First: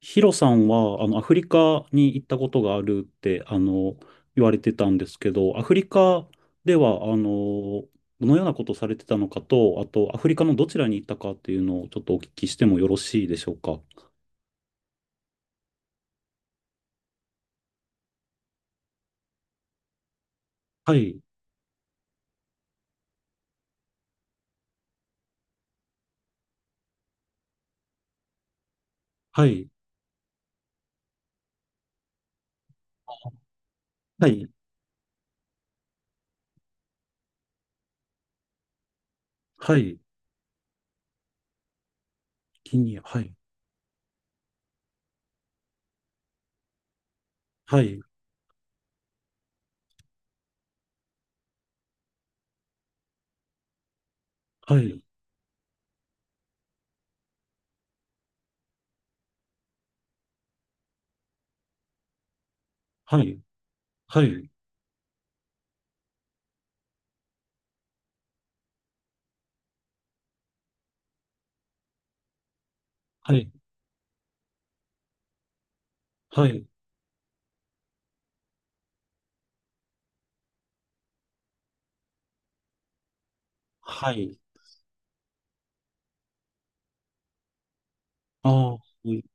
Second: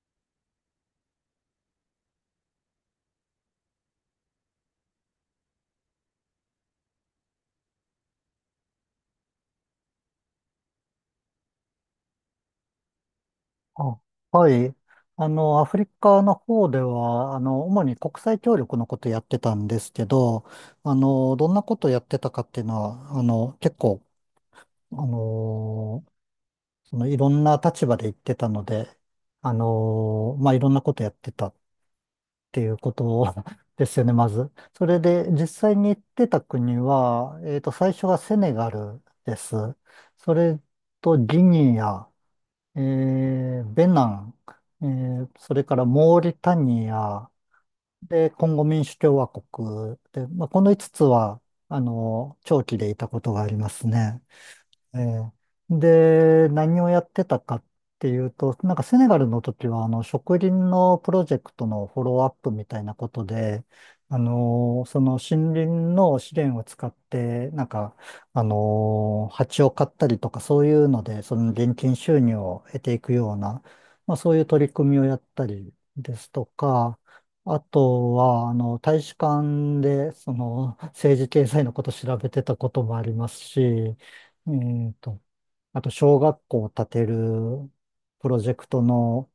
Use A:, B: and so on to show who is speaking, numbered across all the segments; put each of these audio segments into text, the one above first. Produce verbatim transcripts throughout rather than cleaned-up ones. A: ヒロさんは、あの、アフリカに行ったことがあるって、あの、言われてたんですけど、アフリカでは、あの、どのようなことをされてたのかと、あと、アフリカのどちらに行ったかっていうのをちょっとお聞きしてもよろしいでしょうか。
B: あ、はい。あの、アフリカの方では、あの、主に国際協力のことやってたんですけど、あ
A: はい、
B: の、どんなことやってたかっていうのは、あの、結構、あの、そのいろんな立場で言ってたので、
A: は
B: あ
A: い、
B: の、まあ、いろんなことやってたっていうこと ですよね、ま
A: はい、
B: ず。それで、実際に行ってた国は、えっと、最初はセネガルです。
A: はい、
B: それとギニア。
A: ギ
B: え
A: ニア、はい、
B: ーベナン、えーそれからモーリタニア、
A: はい、
B: で、コンゴ民主共和国で、まあ、このいつつつは、あの、長期でいたことがありますね。
A: は
B: え
A: い、
B: えで、何をやってたかっていうと、なんかセネガルの時は、あの、植林のプロジェクトのフォローアップみたいなこ
A: は
B: と
A: い、
B: で、あ
A: はい、
B: の、その森林の資源を使って、なんか、あの、蜂を飼ったりとか、そういうので、その現金収入を得ていくよ
A: は
B: う
A: い、
B: な、まあそういう取り組みをやったりですと
A: はい、
B: か、あとは、あの、大使館で、その、政治経済のこと調べてたこともありますし、
A: はい、
B: えーと、あと小学校を建てるプロ
A: あ
B: ジ
A: あ、
B: ェク
A: そ
B: ト
A: ういう
B: の、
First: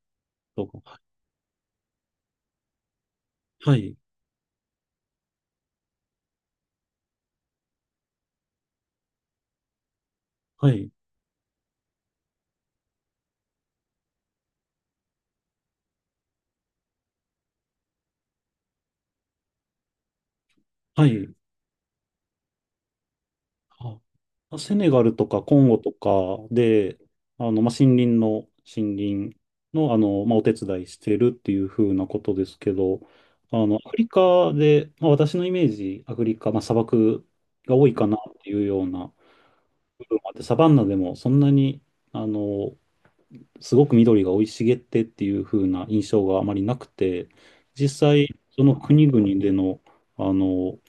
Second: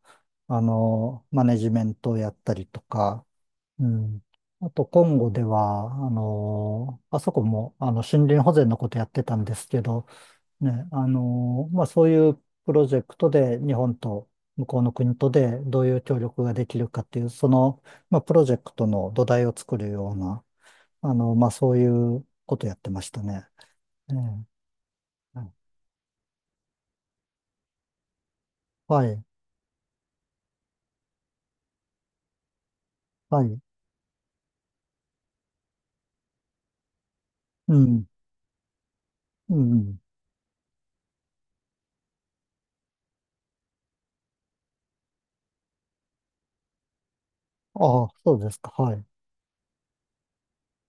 B: あ
A: ことか。
B: の、マネジメントをやったりとか、
A: は
B: う
A: い、
B: ん。あと、コンゴでは、あの、あそこも、あの、森林保全のことやってたんですけど、
A: は
B: ね、
A: い、
B: あの、まあ、そういうプロジェクトで日本と向こうの国とでどういう協力ができるかっていう、その、まあ、プロジェクトの土台を作るような、
A: は
B: あ
A: い、
B: の、まあ、そういうことやってましたね。ええ、
A: あセネガルとかコンゴとかで、あの、まあ、森林の、森
B: はい。
A: 林の、あの、まあ、お手伝いしてるっていう風なことですけど、
B: はい。
A: あの、アフリカで、まあ、私のイメージ、アフリカ、まあ、砂漠
B: う
A: が多い
B: ん、
A: かなっていうような
B: うん。
A: 部分もあって、サバンナでもそんなに、あの、すごく緑が生い茂ってっていう風な印象があまりなくて、実
B: ああ、
A: 際、
B: そうです
A: そ
B: か、
A: の
B: はい。
A: 国々での、あの、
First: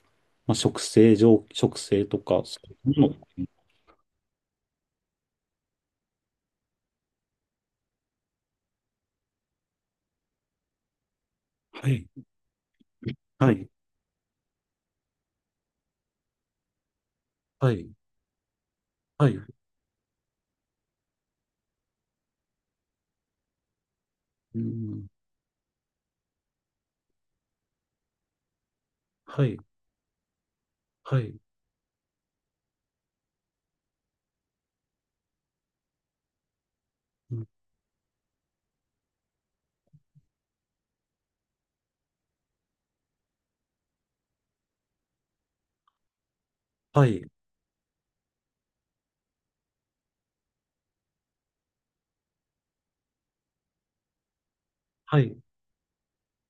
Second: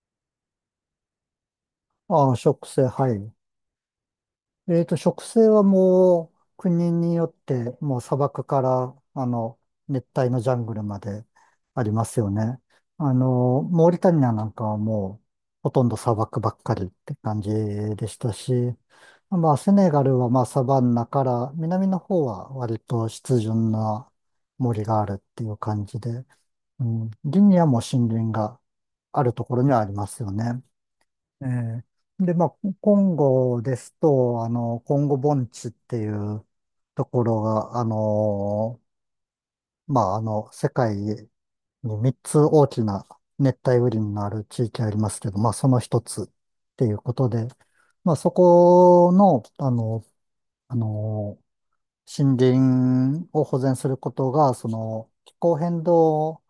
A: まあ、植生、上、植生と
B: ああ、
A: か、そ
B: 植生、
A: ういう
B: は
A: も
B: い。
A: の、
B: えっと、植生はもう、国によって、もう砂漠から、あの、熱帯のジャングルまであ
A: は
B: りま
A: い
B: すよね。あ
A: は
B: の、
A: い、
B: モーリタニアなんかはもう、ほとんど砂漠ばっかりって感じ
A: はい、
B: でしたし、
A: はい、
B: まあ、セネガルはまあ、サバンナから、南の方は割と湿潤な
A: う
B: 森があ
A: ん、
B: るっていう感じで、うん、林にはもう森林があると
A: は
B: こ
A: い、
B: ろにはありますよね。
A: はい、
B: ええで、まあ、コンゴですと、あの、コンゴ盆地っていうとこ
A: う
B: ろ
A: ん
B: が、あの、まあ、あの、世界にみっつ大きな熱帯雨林がある地域ありますけど、まあ、その一つっていう
A: は
B: こ
A: い、
B: とで、まあ、そこの、あの、あの、森林を保全することが、その、
A: は
B: 気
A: い、
B: 候変動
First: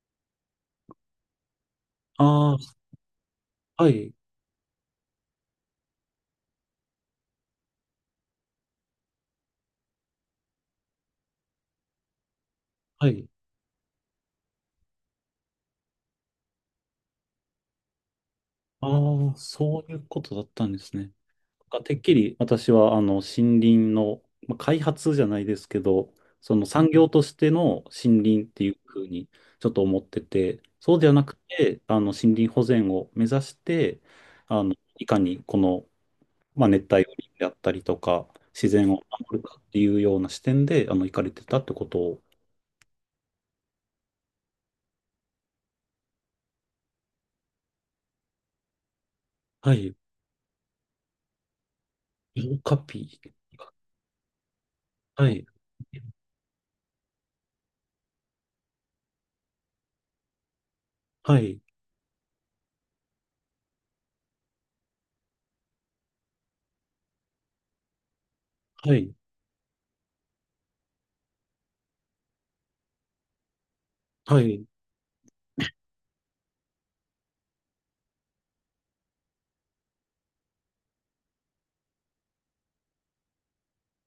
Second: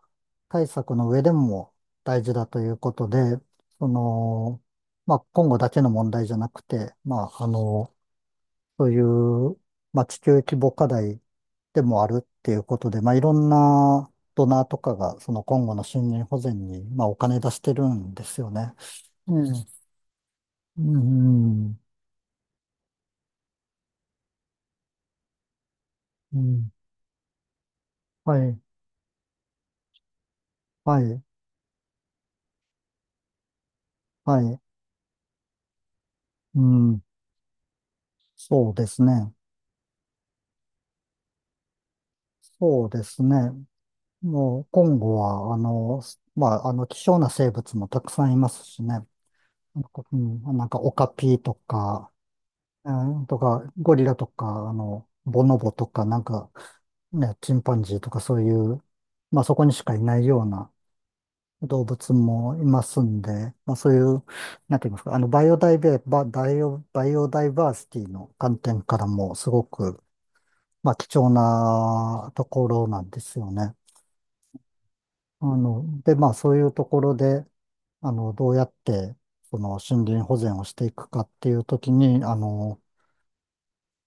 B: 対策の上でも大事だという
A: あ
B: ことで、
A: あ、
B: そ
A: はい、
B: の、まあ、今後だけの問題じゃなくて、まあ、あの、そういう、まあ、地球規模課題でもあるっていうことで、
A: は
B: まあ、い
A: い、
B: ろんなドナーとかが、その今後の森林保全に、まあ、お金出してるんですよね。
A: ああ、
B: うん。
A: そういうことだったんで
B: う
A: すね。な
B: ん。
A: んかてっきり私は、あの、森林の、まあ、開発じゃないですけど、
B: う
A: その
B: ん。
A: 産業としての森
B: は
A: 林っ
B: い。
A: ていうふうにちょっと思ってて、そう
B: は
A: では
B: い。
A: なくて、あの、森林保全を目指して、
B: はい。
A: あの、いかにこの、
B: う
A: まあ、熱
B: ん。
A: 帯雨林であったりとか、自
B: そうで
A: 然を
B: すね。
A: 守るかっていうような視点で、あの、行かれてたってことを、
B: そうですね。もう、今後は、あの、すまあ、あの、希少な生物もたくさんいますしね。
A: は
B: なん
A: い。
B: か、うん、なんかオカピとか、
A: 色カ
B: え
A: ピ。
B: ーとか、ゴリラとか、あの、
A: は
B: ボ
A: い。
B: ノボとか、なんか、ね、チンパンジーとかそういう、まあ、そこにしかいないような
A: はい。
B: 動物もいますんで、まあ、そういう、なんて言いますか、あの、バイオダイベ、バ、ダイオ、バイオダイバーシティの観点
A: は
B: から
A: い。
B: も、すごく、まあ、貴重なところなんですよね。
A: はい。
B: あの、で、まあ、そういうところで、あの、どうやって、その、森林保全をしていくかっていうときに、あの、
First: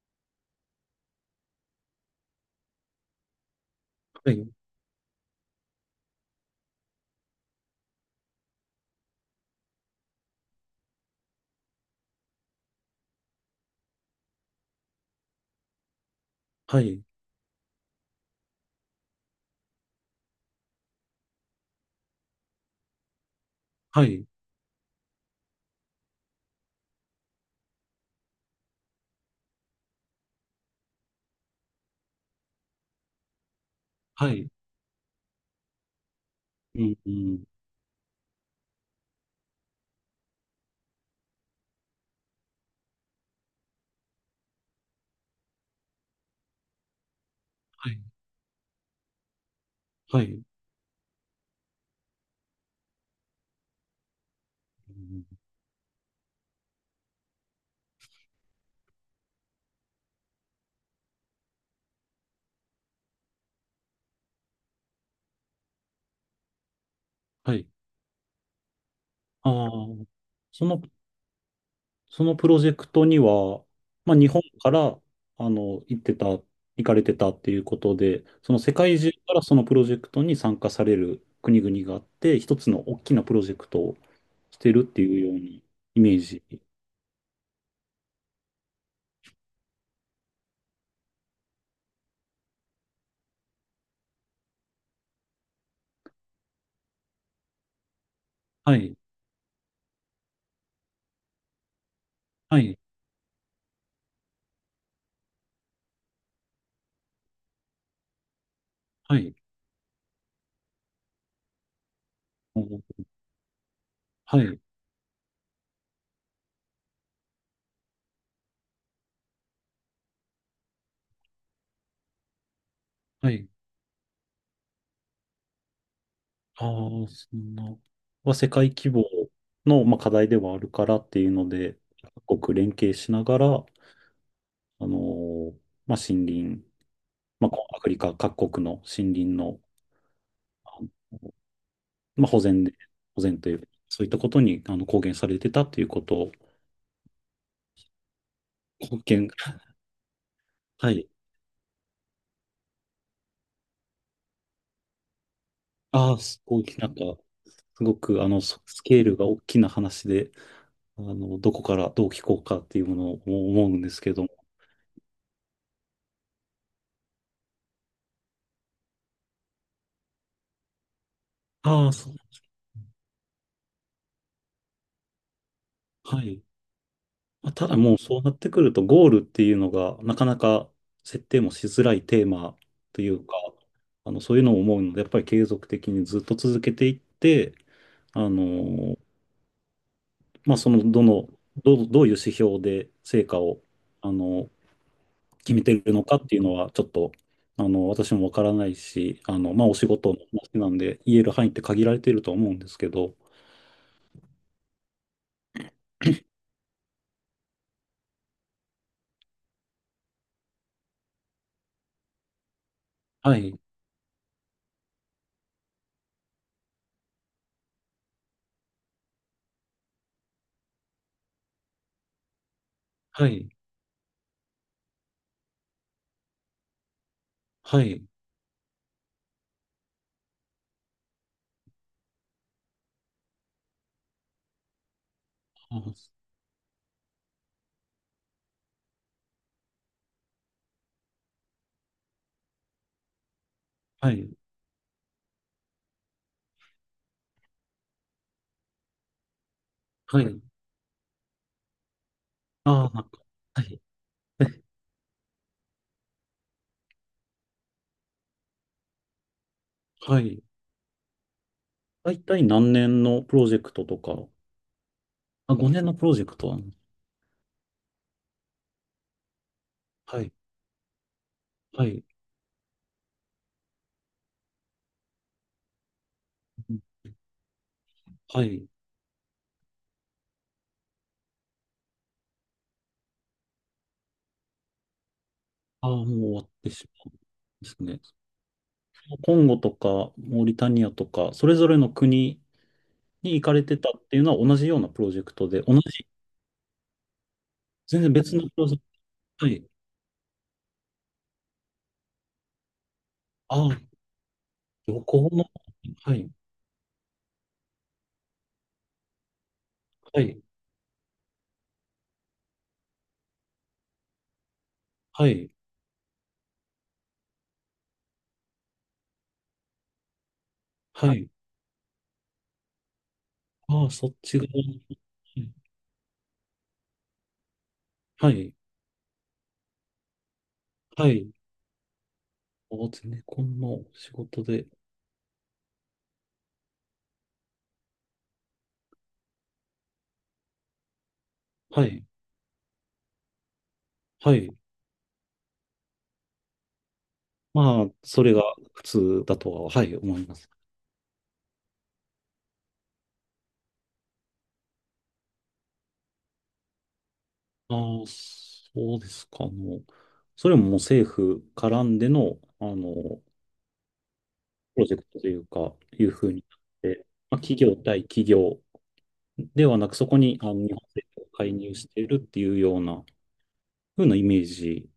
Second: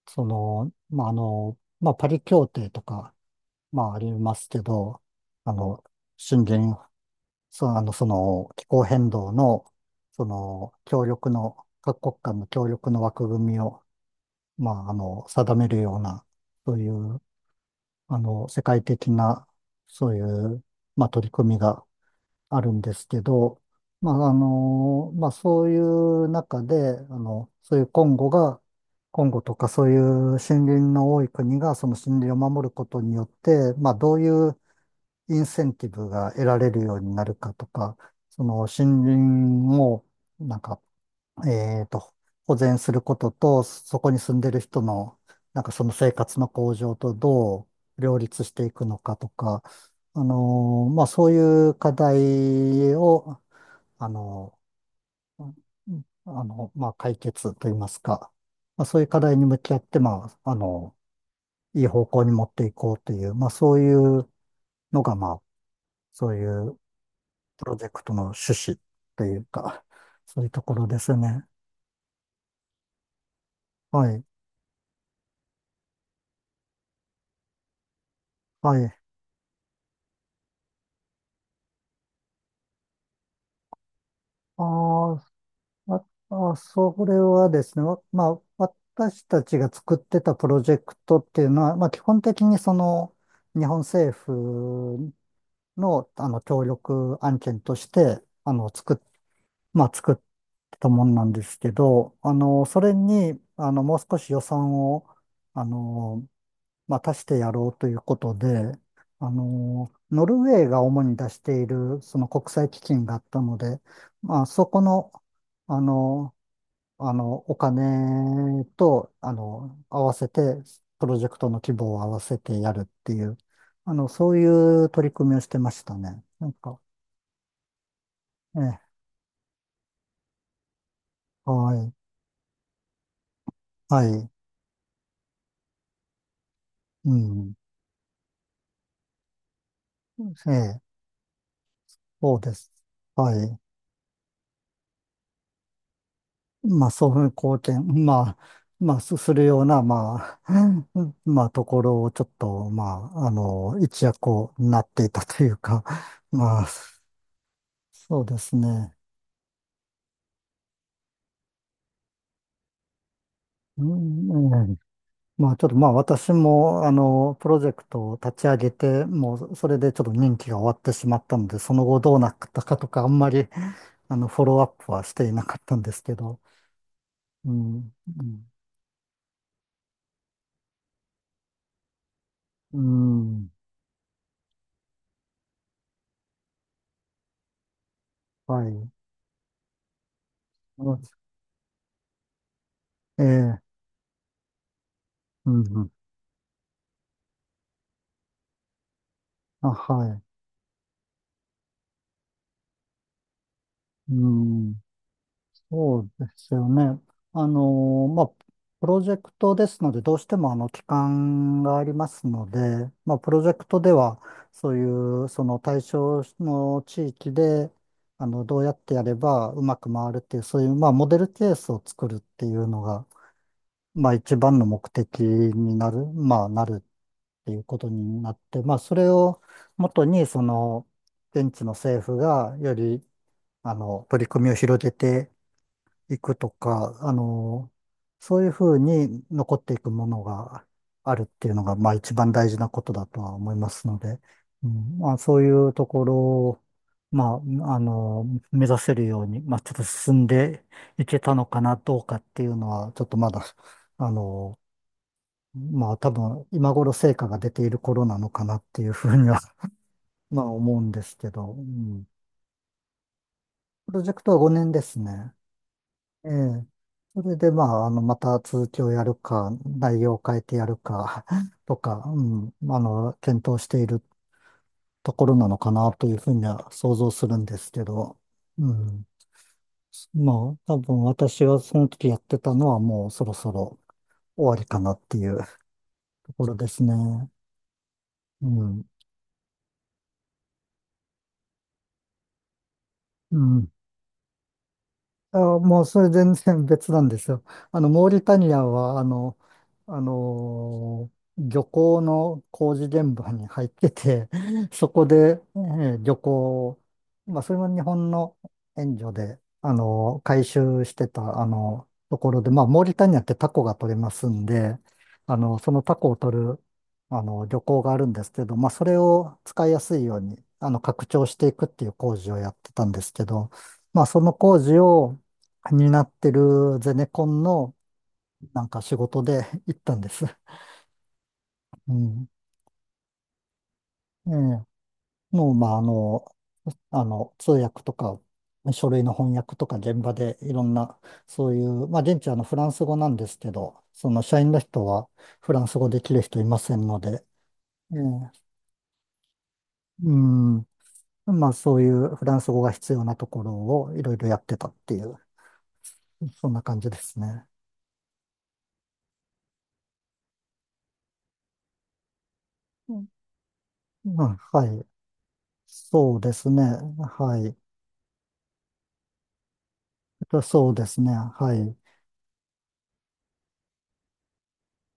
B: その、まあ、あの、まあ、パリ協定とか、まあ、あり
A: は
B: ま
A: い。
B: すけど、あの、森林、その、あの、その、気候変動の、その、協力の、各国間の協力の枠組みを、まあ、あの、定めるような、そう
A: は
B: い
A: い。
B: う、あの、世界的な、そういう、まあ、取り組みが、あるんですけど、
A: は
B: ま
A: い。
B: あ、あの、まあ、そういう中で、あの、そういうコンゴが、コンゴとかそういう森林の多い国がその森林を守ることによって、まあ、どうい
A: はい。
B: うインセンティブが得られる
A: う
B: よ
A: ん。
B: う
A: う
B: になる
A: ん。
B: かとか、その森林をなんかえーと、保全することと、そこに住んでる人の、なんかその生活の向上とど
A: はい。
B: う両立していくのかとか、
A: は
B: あ
A: い。う
B: のーまあそういう課題を、あの
A: ん
B: ーあの、まあ解決といいますか、まあそういう課題に向き合って、まあ、あの、いい方向に持っていこうという、まあそういうのが、まあそういう
A: は
B: プ
A: い。
B: ロジェクトの趣旨という
A: あ
B: か、
A: あ。
B: そういうと
A: そ
B: こ
A: の、
B: ろですね。
A: そのプロジェクトには、
B: は
A: まあ、
B: い。
A: 日本から、あの、行ってた、行かれてたっていうことで、その世
B: はい。
A: 界中からそのプロジェクトに参加される国々があって、一つの大きなプロジェクトをしてるって
B: あ
A: いうように
B: あ、
A: イメージ。
B: あ、あ、それはですね、わまあ、私たちが作ってたプロジェクトっていうのは、まあ、基本的にその日本政府の、あの協力案件としてあの
A: は
B: 作
A: い。
B: っ、まあ、作ってたもんなんですけど、あ
A: は
B: の
A: い。
B: それにあのもう少し予算をあの、まあ、足してやろうということで、
A: は
B: あ
A: い。
B: のノルウェーが主に出しているその国際基
A: お
B: 金があったので、ま
A: は
B: あ、
A: い。
B: そこのあのあの、お金と、あの、合わせて、プロジェクトの規模を合わせてやるってい
A: は
B: う、
A: い。
B: あの、そういう取り組みをしてましたね。なん
A: あ
B: か、
A: あ、そんな。は世
B: え
A: 界規
B: え、
A: 模の、まあ、課題ではあるからっていうの
B: は
A: で、
B: い、
A: 各国連携しながら、
B: はい、
A: あのーまあ、森林、
B: う
A: まあ、
B: ん、
A: こうアフリカ各国の森林の、
B: ええ、
A: あのまあ、
B: そ
A: 保
B: うで
A: 全
B: す。
A: で、保
B: は
A: 全とい
B: い。
A: う、そういったことにあの貢献されてたということを、
B: まあ、そういう貢献、まあ、まあ、
A: 貢
B: す
A: 献、
B: するような、まあ、
A: は
B: う
A: い。
B: ん、まあ、ところをちょっと、まあ、あの、一躍をなっていたというか、
A: ああ、す
B: ま
A: ごい、
B: あ、
A: なんか、すご
B: そ
A: く、
B: う
A: あ
B: で
A: の、
B: す
A: スス
B: ね。
A: ケールが大きな話で、あの、どこからどう聞こうかっていうものを思うん
B: う
A: ですけども、
B: ん、うん、まあちょっとまあ私もあのプロジェクトを立ち上げて、もうそれでちょっと任期が終わってしまったので、その
A: ああ、
B: 後
A: そ
B: ど
A: う、
B: うなったかとかあんまり あのフォローアップはしていなかったんですけ
A: は
B: ど、
A: い。ま
B: う
A: あ、ただ
B: ん、
A: もうそうなってくると、ゴールっていうのが、なかなか設定もしづらいテーマ
B: う
A: とい
B: ん、う
A: うか、
B: ん、
A: あの、そういうのを思うので、やっぱり継続的にずっと続けていって、あ
B: はい。
A: の、まあ、その、
B: うん、
A: どの、どう、どういう指標で
B: え
A: 成果を、
B: え、
A: あの、
B: う
A: 決
B: ん、
A: めて
B: うん、
A: るのかっていうのは、ちょっと、あの、私もわからないし、あの、まあ、
B: あ、
A: お仕
B: は
A: 事の
B: い。
A: 話なんで、言える範囲って限られていると思うんですけど、
B: うん、そうですよね。あの、まあ、プロジェクトですので、どうしてもあの期間がありますので、まあ、プ
A: は
B: ロジェ
A: い、
B: クトでは、そういう、その対象の地域で、あの、どうやってやればうまく回るっていう、そういう、まあ、モデルケースを作るっていうのが、
A: はい、
B: まあ、一番の目的になる、まあ、なるっていうこ
A: は
B: と
A: い、
B: になって、まあ、それを元に、その、現地の政府がより、あの、取り組みを広げて、
A: あ
B: 行くとか、あの、そういうふうに残っていくものがあるっていうのが、まあ一番大事なことだとは思いますの
A: は
B: で、
A: い、
B: うん、まあそういうところを、まあ、あの、目指せるように、まあちょっと進
A: は
B: ん
A: い、
B: でいけたのかな、どうかっていうの
A: あ
B: は、
A: あ、な
B: ちょ
A: ん
B: っと
A: か、
B: まだ、
A: はい。
B: あの、まあ多分今頃成果が出ている頃なのかなっていうふうには、
A: は
B: ま
A: い。
B: あ思うんですけど、うん、
A: 大体何年のプロジェクト
B: プ
A: と
B: ロジェク
A: か、
B: トはごねんですね。
A: あ、ごねんのプロジェ
B: え
A: クトは、
B: え。それで、まあ、あの、また続きをやるか、内容を
A: はい、
B: 変えてやるか、と
A: は
B: か、
A: い、
B: うん、あの、検討しているところなのかなというふうには想像するんですけど、
A: はい。
B: うん。まあ、多分私はその時やってたのはもうそろそろ終わりかなっていう
A: ああ、もう
B: と
A: 終わ
B: こ
A: っ
B: ろで
A: て
B: す
A: しまうん
B: ね。
A: ですね。
B: うん。
A: コンゴとか、モーリタニアとか、それぞれの国に
B: う
A: 行かれ
B: ん。
A: てたっていうのは同じようなプロジェク
B: あ、
A: トで、同
B: もうそ
A: じ、
B: れ全然別なんですよ。あの、
A: 全
B: モー
A: 然
B: リ
A: 別
B: タ
A: のプ
B: ニア
A: ロジェク
B: は、あの、
A: ト。はい。
B: あのー漁港の工事現場に
A: あ
B: 入っ
A: あ、
B: てて、そ
A: 旅
B: こ
A: 行
B: で、
A: の、
B: えー
A: は
B: 漁
A: い、
B: 港を、まあ、それも日本の援助で、あの
A: は
B: ー
A: い、
B: 回収してた、あのところで、まあ、モーリタニアってタコが取れますんで、
A: は
B: あ
A: い、
B: の、そのタコを取る、あの、漁港があるんですけど、まあ、それを使いやすいように、あの、拡
A: は
B: 張
A: い。
B: していくっていう工事をやってたんですけど、
A: ああ、
B: まあ、
A: そっ
B: その
A: ち側
B: 工
A: は
B: 事を、
A: い、
B: になってるゼネコンの
A: はい。
B: なんか仕事で 行ったんです。
A: はい
B: うん。
A: お、ゼネコンの仕
B: ええ。
A: 事で、
B: もう、まあ、あの、あの、通訳とか、書類の翻訳とか現場でいろんな、そうい
A: は
B: う、まあ、
A: い、
B: 現地はあのフランス語なんですけど、その
A: は
B: 社
A: い。
B: 員の人はフランス語できる人いませんので、
A: まあ、
B: え
A: それ
B: え。
A: が普通だとは、はい、
B: う
A: 思います。
B: ん。まあ、そういうフランス語が必要なところをいろいろやってたっていう、そんな感じですね。
A: ああ、そうですか。あの、それももう政府絡んでの、あ
B: うん。
A: の、
B: まあ、は
A: プ
B: い。
A: ロジェクトというか、いう
B: そう
A: ふう
B: で
A: に
B: すね。
A: なって、
B: は
A: まあ、
B: い。
A: 企業対企業ではなく、そこにあの日
B: そう
A: 本
B: です
A: 政
B: ね。
A: 府が介
B: は
A: 入
B: い。
A: しているっていうような、ふうなイメージ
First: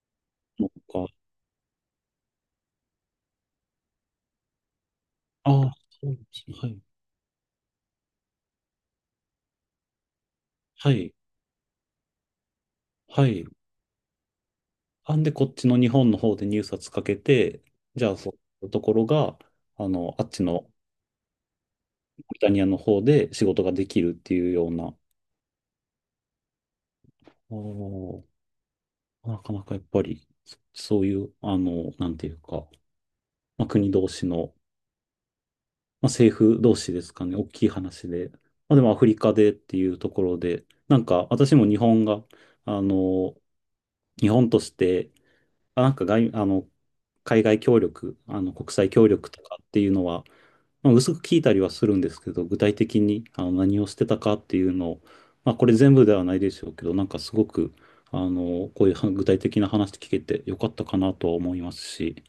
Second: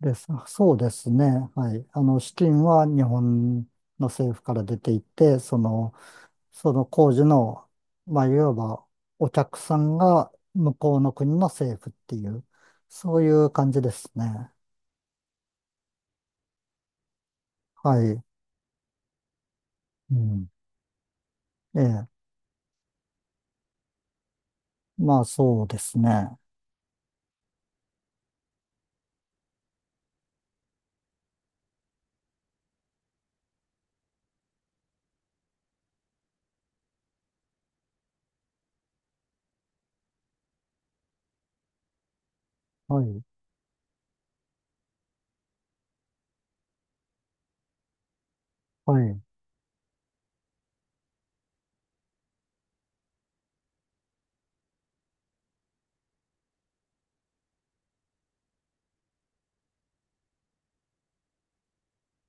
B: です。
A: の
B: そうです
A: か。
B: ね。はい。あの、資金は日本の政府から出ていて、そ
A: ああ、
B: の、
A: そうですね。は
B: そ
A: い。
B: の工事の、まあ、いわばお客さんが向
A: は
B: こうの
A: い。
B: 国の政府っていう、そう
A: は
B: い
A: い。
B: う感じですね。
A: あんで、こっちの日本の方で入札かけて、
B: は
A: じゃあ、
B: い。
A: そういうところが、あ
B: う
A: の、あっち
B: ん。
A: の
B: ええ。
A: リタニアの方で仕事ができるっていうような、
B: まあ、そうですね。
A: あーなかなかやっぱり、そそういう、あの、なんていうか、まあ、国同士の、まあ、政府同士ですかね、大きい話で、まあ、でもアフリカでっていうところで、なんか私も日本が、あ
B: はい。
A: の、日本として、あなんか外、あの、海外協力、あの、国際
B: は
A: 協
B: い。
A: 力とかっていうのは、まあ、薄く聞いたりはするんですけど、具体的にあの何をしてたかっていうのを、まあ、これ全部ではないでしょうけど、なんかすごく、あの、こういうは具体的な話聞けてよかったかなとは思いますし。